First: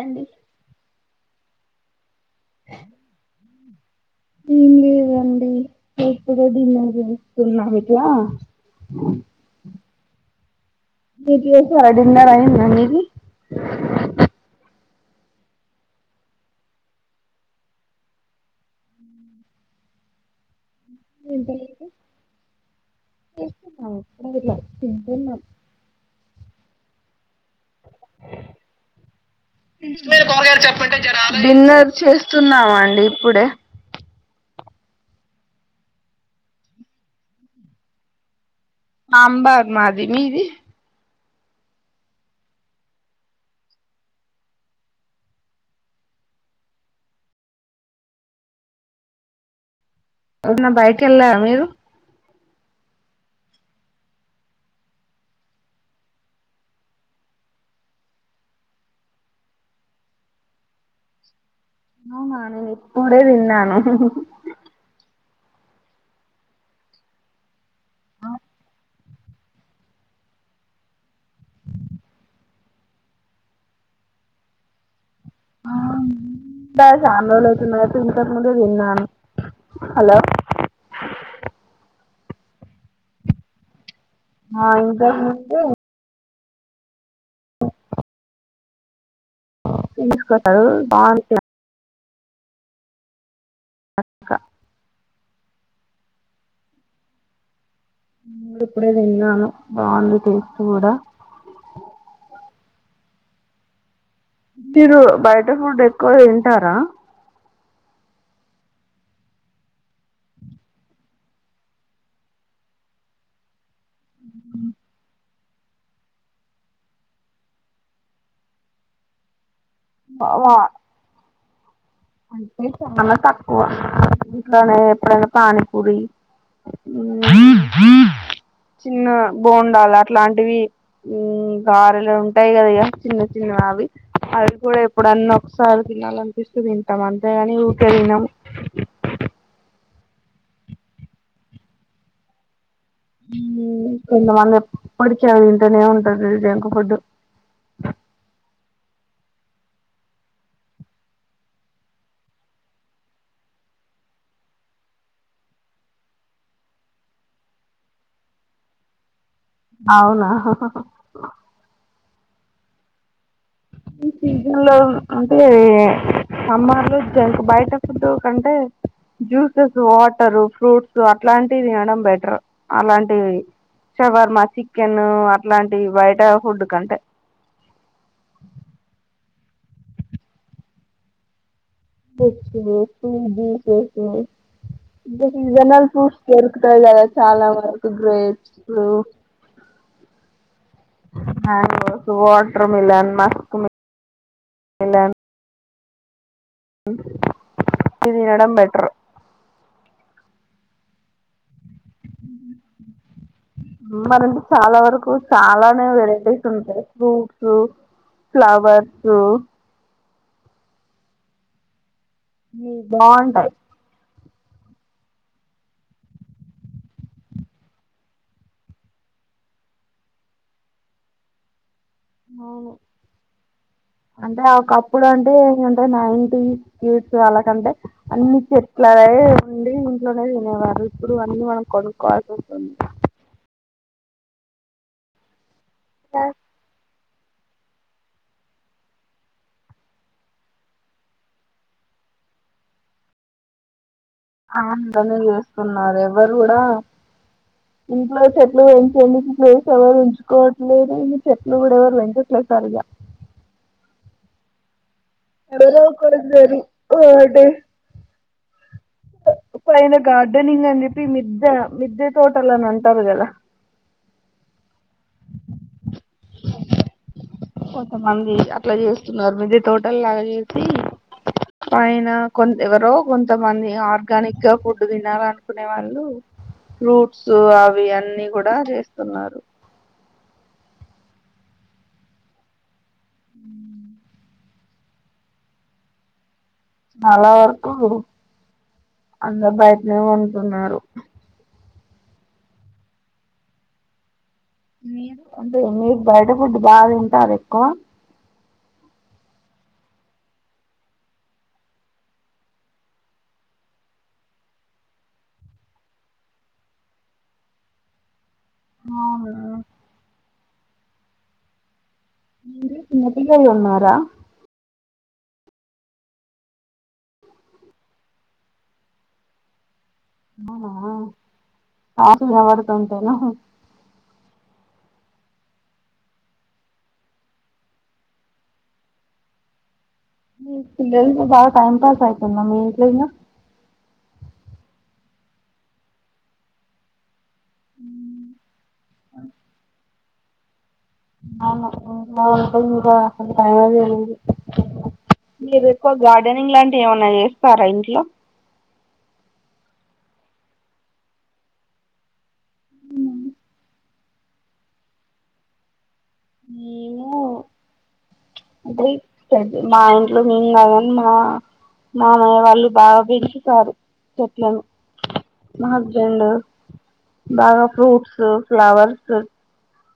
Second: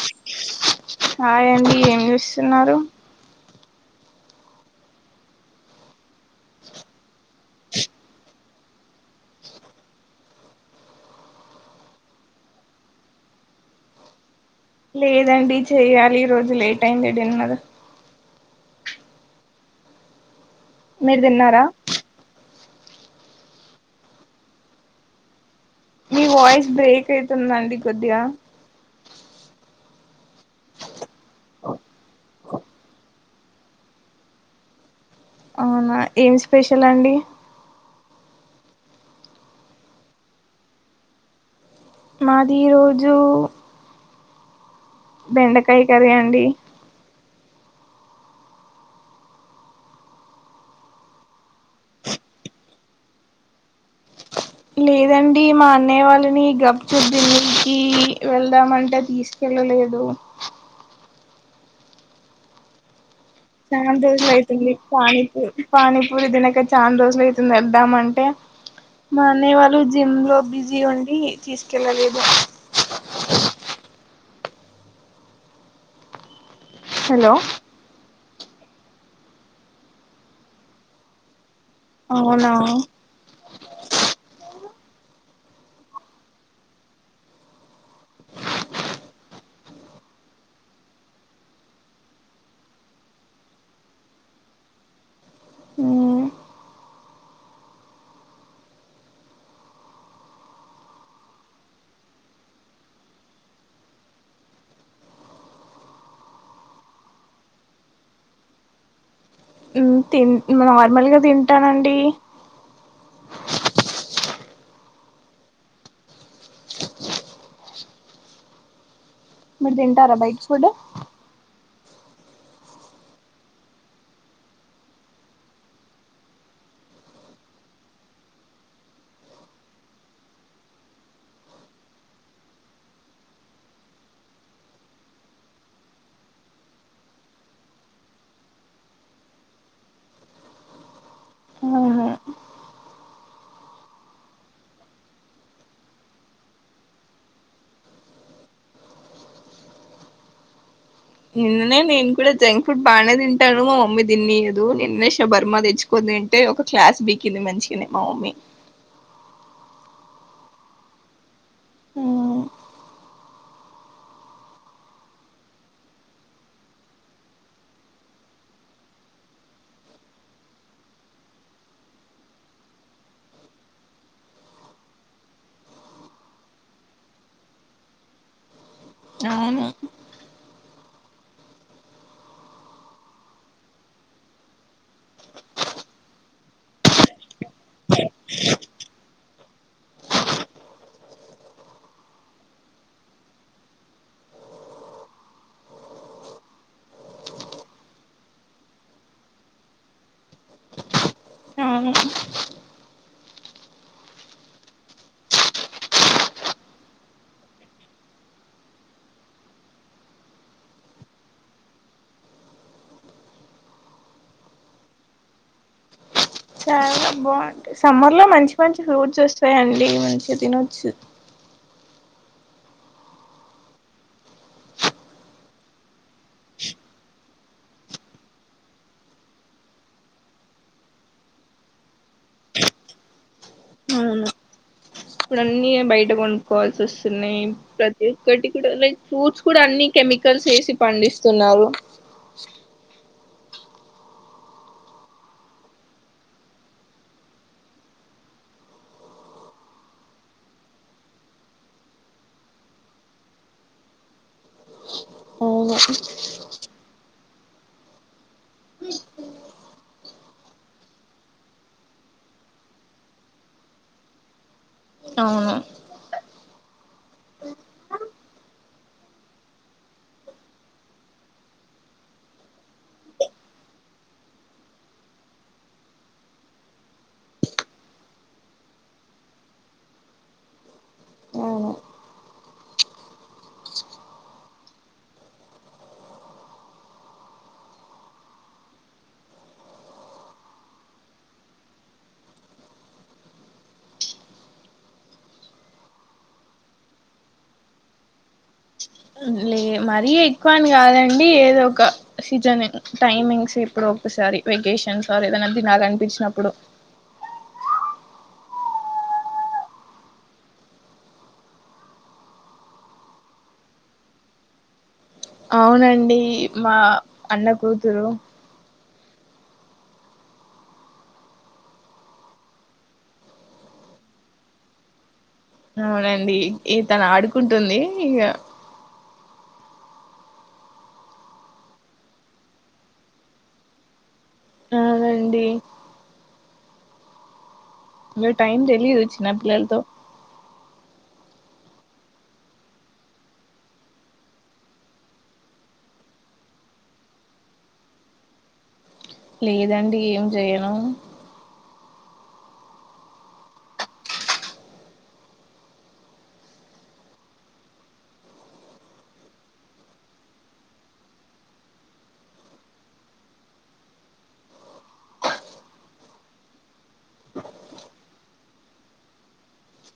అడి ఆడిస్ చిన్నారు లేదండి ఎప్పుడే డిన్నర్ తీస్తున్నామిదలా మీకు చేసారా డిన్నర్ అయింద మీది లేదండి చేయ్యాలి ఈ రోజు లేట్ అయిందిడిన్నద మీరు తిన్నారా అడ తింటన్నా మీ వాయిస్ బ్రేక్ అవుతుందండి కొద్దిగా మరు కొగారు చెప్పంట డిన్నర్ చేస్తున్నామ అండి కుడే అవునా ఏమి స్పెషల్ అండి సాంబార్ మాది మీది మాది రోజు బెండకాయ కరీ అండి ఎన్నా బయట వెళ్ళ మీరు లేదండి మా అన్నయ్య వాళ్ళని గప్ చ దికి వెళ్దామంటే తీసుకెళ్ళలేదు అవునా నపో చా దోస అయితుంది పాని పానీపూరి తినక చాన్ రోజులు అయితేందిదామంటే మా అనేవాళ్ళు జిమ్ లో బిజీ ఉండి తీసుకెళ్ళలేదు ఆ బా హలో చాన్రోజులవుతుంది కాటి అంతక్ ముందు తిన్నాను హలో అవునా ఆ ఇంకా ము తె తీసుకోతారు బాగుంటే అక్క మ్మ్ ఇప్పుడే తిన్నాను బాఉంది టేస్ట్ కూడా మీరు బయట ఫుడ్ ఎక్కువ తింటారా? మ్ తిన్ నార్మల్గ తింటానండి మీర్దింటరా బైటి ఫుడ్ అంటే చాలా తక్కువ ఇట్లోనే ఎప్పుడైనా పానిపూడి చిన్న బోండాలు అట్లాంటివి గారెలు ఉంటాయి కద చిన్న చిన్నవి అవి అవి కూడా ఎప్పుడన్నా ఒకసారి తినాలనిపిస్తుంది మట్టం అంతేగాని ఊకరిగినాము ఆహ కొమంగా పడిక ఇంటనే ఉంట ఎంకా ఫడ్ నిన్ననే నేను కూడా జంక్ ఫుడ్ బాగానే తింటాను మా మమ్మీ తినియదు నిన్న ష బర్మ తెచ్చుకోని తింటే ఒక క్లాస్ బీకింది మంచిగానే మా మమ్మీ అవునా హహహహ ఆ ఈ సీజన్ లో అంటే సమ్మార్ లో జంక్ బయట ఫుడ్డు కంటే జ్యూసెస్ వాటర్ ఫ్రూట్స్ అట్లాంటివి తినడం బెటర్ అలాంటి షవర్మ చికెన్ అట్లాంటి బయట ఫుడ్ కంటే అవును నచ్చీసి సీజనల్ ఫూస్ దొరుకుతాయి కదా చాలా వరకు grapes mangoes water melon Musk melon ఇదినడం బెట్ర్ అవును మనం చాలా వరకు చాలానే వెరైటీస్ ఉంటాయి ఫ్రూట్స్ ఫ్లవర్సు న బాఉంటయి చాలా బాఉం సమ్మర్లో మంచి మంచి ఫ్రూట్స్ ఒస్తయండి మంచిగా తినొచ్చు అవును అంటే ఒకప్పుడు అంటే ఏంటే నైటీ ఫ్రూట్స్ వాళ్ళకంటే అన్ని చెట్ల ఉండి ఇంట్లోనే తినేవారు ఇప్పుడు అన్నీ మనం కొనుక్కోవాల్సి వస్తుంది ప్డ అన్నీ బయట కొంకోవాల్సి ఒస్త్ న్నయి ప్రతి ఒక్కటి కూడా లైక్ ఫ్రూట్స్ కూడా అన్ని కెమికల్స్ ఏశి పండిస్తున్నరు ఆ అంటనే చేస్తున్నారు ఎవరు కూడా ఇంట్లో చెట్లు వెంచనీకె ప్లేస్ ఎవరు ఉంచుకోవట్లేదు న చెట్లు కూడా ఎవరు పెంచట్లేదు సరిగా అవును [unintelligible] ఆడే పైన గార్డెనింగ్ అని చెప్పి మిద్దె మిద్దే తోటలు అని అంటారు కదా అవును కొంతమంది అట్లా చేస్తున్నారు మీద తోట లాగా చేసి పైన కొంత ఎవరో కొంతమంది ఆర్గానిక్ గా ఫుడ్ తినాల అనుకునే వాళ్ళు ఫ్రూట్స్ అవి అన్నీ కూడా చేస్తున్నారు అవును ఉం చాలా వరకు అందరు బైట్నే కొంటున్నరు మీరు అంటే మీరు బయట ఫుడ్ బా తింటార ఎక్కువ లే మరీ ఎక్కువని కాదండి ఏదో ఒక సీజన్ టైమింగ్స్ ఇప్పుడు ఒకసారి వెకేషన్స్ ఆర్ ఏదైనా తినాలనిపించినప్పుడు ఆ మీ చిన్నపిల్లలున్నారా అవునండి మా అన్న కూతురు ఆ ఆ కాసుగాబడుతు ఉంటానా అవునండి ఈ తను ఆడుకుంటుంది ఇగ మీ పిల్లలు బా టైమ్ పాస్ అయితుంద మీ ఇట్లొవున ఆ రండి ఇంగ టైం తెలిదు చ్చిన పిల్లల్ తొ మీరు ఎక్కువ గార్డెనింగ్ లాంటివి ఏమన్నా చేస్తారా ఇంట్లో లేదండి ఏం జెయ్యను అంటెయ్ చెట్ట్ మా ఇంట్లో మేంకాదు గాని మా, మా మామయ్య వాళ్ళు బాగా పెంచుతారు, చెట్లను మా హస్బెండు బాగా ఫ్రూట్స్, ఫ్లవర్స్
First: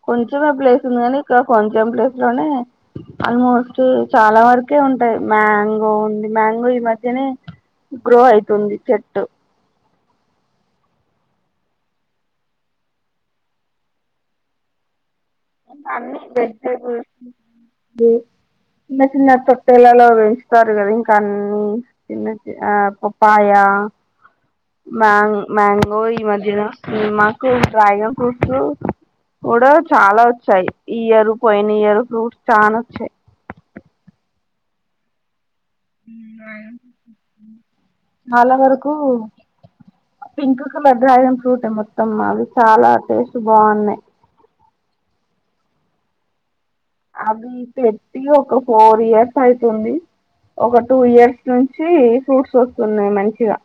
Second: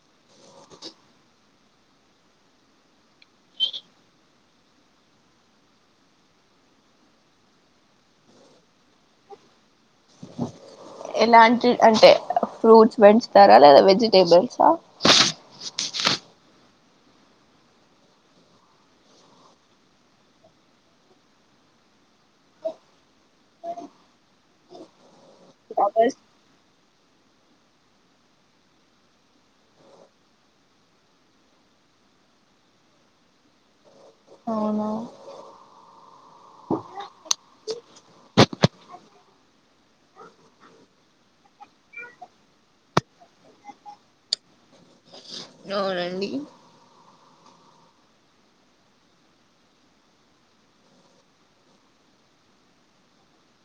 కొంచెమె ప్లేస్ ఉంది కానీ ఇక్కర కొంచెం ప్లేస్ లోనే ఆల్మోస్ట్ చాలా వరకే ఉంటాయ్, మ్యాంగో ఉంది మ్యాంగో ఈ మధ్యనే గ్రో అయితుంది చెట్టు ఎలాంటియ్ అంటే ఫ్రూట్స్ పెంచుతారా లేదా వెజిటేబుల్సా అన్ని వెజిటెబుల్స్ చిన్న చిన్న తొట్టెలలో పెంచుతారు కదా ఇంకాన్నీ చిన్న చి ఆ పప్పాయ, మ్యాంగ్ మ్యాంగో ఫ్లవర్స్ ఈ మధ్యన మాకు డ్రాగన్ ఫ్రూట్స్ కూడా చాలా చ్చాయి ఈ ఇయరు పోయిన ఇయరు ఫ్రూట్ చాన చ్చె అవును చాలా వరకు, పింక్ కలర్ డ్రాగన్ ఫ్రూటే మొత్తమ్మావి చాలా టేస్ట్ బావున్నాయ్. అవునండి అవి పెట్టి ఒక ఫోర్ ఇయర్స్ అయితుంది, ఒక టూ ఇయర్స్ నుంచి ఫ్రూట్స్ వస్తున్నాయి మంచిగా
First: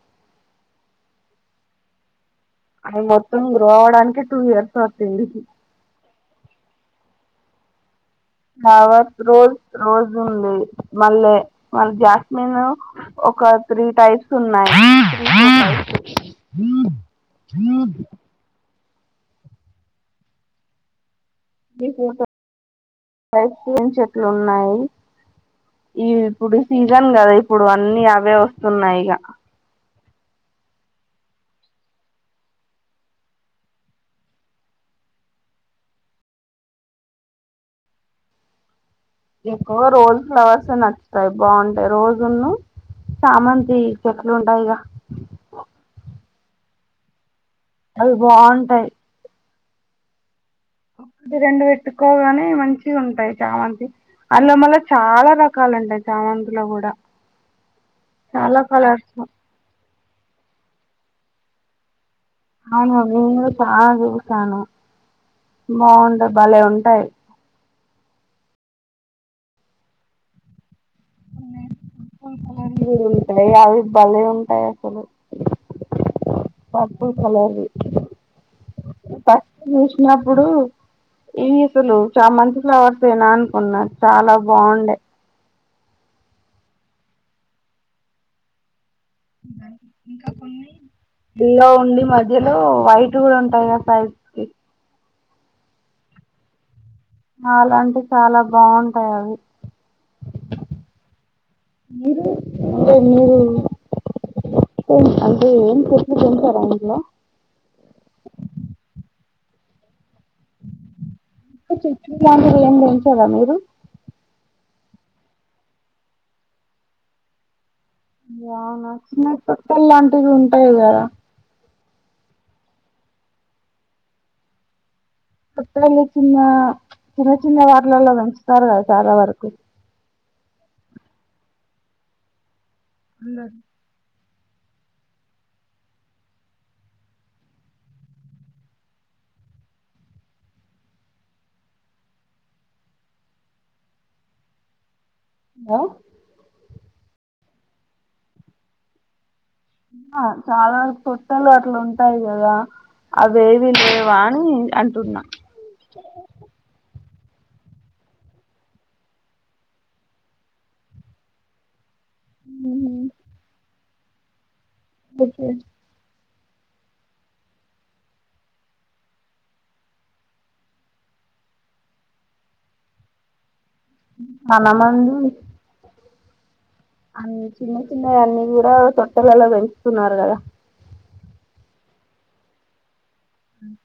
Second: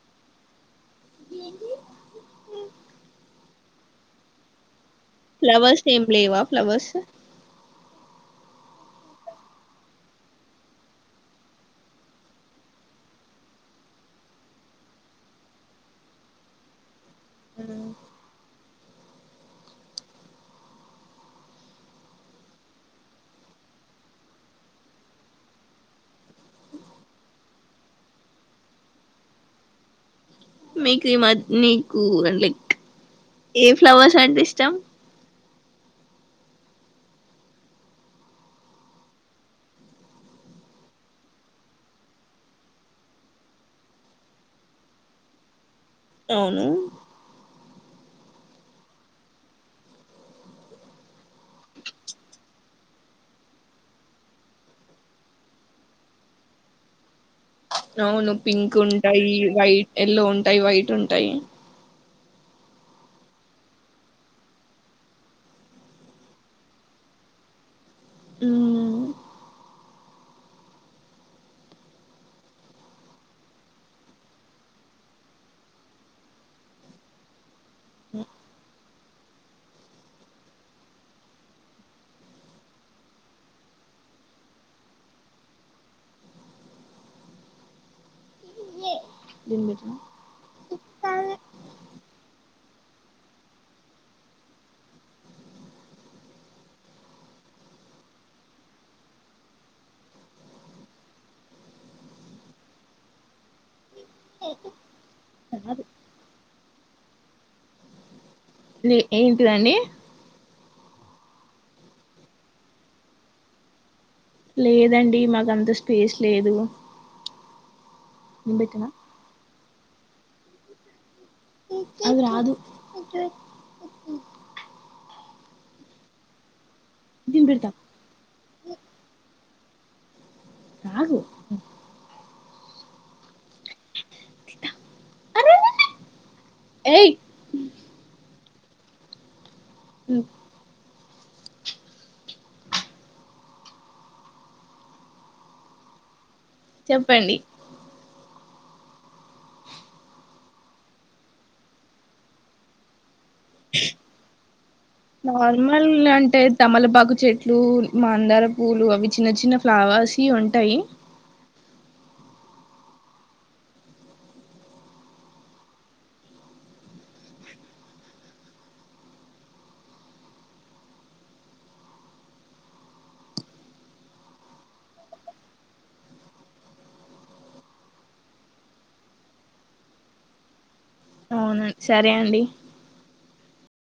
అవి మొత్తం గ్రో అవడానికె టూ ఇయర్స్ పట్టింది ఫ్లవర్స్ ఏం లేవా ఫ్లవర్స్ ఫ్లావర్ రోజ రోజ్ ఉంది మళ్ళీ మళ జాస్మిన్ ఒక త్రీ టైప్స్ ఉన్నాయి ఐస్ క్రీమ్ చెట్లు ఉన్నాయి ఈ ఇప్పుడు సీజన్ గద ఇప్పుడు అన్నీ అవే ఒస్తున్నయి ఇక మీకు ఈ మ నీకు లైక్ ఏ ఫ్లవర్స్ అంటే ఇష్టం ఎక్కువ రోజ్ ఫ్లవర్స్ నచ్చుతాయి బాగుంటాయి రోజున్ను చామంతి చెట్లు ఉంటాయిగా అవును అవి బావుంటాయ్. ఒకటి రెండు పెట్టుకోగానే మంచి ఉంటాయ్ చామంతి, అల్లొ మల్ల చాలా రకాలు ఉంటయ్ చామంతిలో కూడా అవును చాలా పింక్ కలర్స్ ఉంటాయి వై ఎల్లో ఉంటయ్, వైట్ ఉంటయ్ అవును నేను కుడ చా చూసాను, బావుంట భలే ఉంటాయి. మ్మ్. పర్పుల్ కలర్వి గుడ ఉంటాయి అవి బలే ఉంటాయి అసలు, పర్పుల్ కలర్వి, ఫస్ట్ చూసినప్పుడు ఇవి అసలు చా మంతి ఫ్లవర్స్ గన అనుకున్నా చాలా బావుండే దీన్ని పెట్టినా ఇంకా కొన్ని ఇల్లో ఉండి మధ్యలో వైట్ కూడా ఉంటాయిగ సైజ్ కి చాల అంటే చాలా బావుంటాయి అవి, మీరు అంటే మీరు తేమ్ అంటే ఏం చెట్లు పెంచరా ఇంట్లో ని ఏంటిదండి. ఉత్త చెట్లులాంటివి ఏం పెంచరా మీరు లేదండి మాకంత స్పేస్ లేదు దీన్ని పెట్టినా యనా చిన్న తొట్టెల్లాంట్ ట్టెలు ఉంటాయి కద అది రాదు తొట్టిల్లన్ని చిన్న చిన్న దీన్ని చిన్న పెడతా వాటిలల్లో పెంచుతారు కదా చాలా వరకు నాగు అందర్ [unintelligible] ఏయ్ హు హ చెప్పండి ఆ చాల తొట్టెల్లొ అట్లుంటాయి కదా. అవేవి లేవా అని అంటున్నా నార్మల్ అంటే తమలపాకు చెట్లు మాందార పూలు అవి చిన్న చిన్న ఫ్లవర్స్ ఉంటాయి ఉ ఓకే అనమందు అన్ని చిన్న చిన్నవి అన్నీ కూడా చొట్టలలో పెంచుతున్నారు కదా అవునా సరే అండి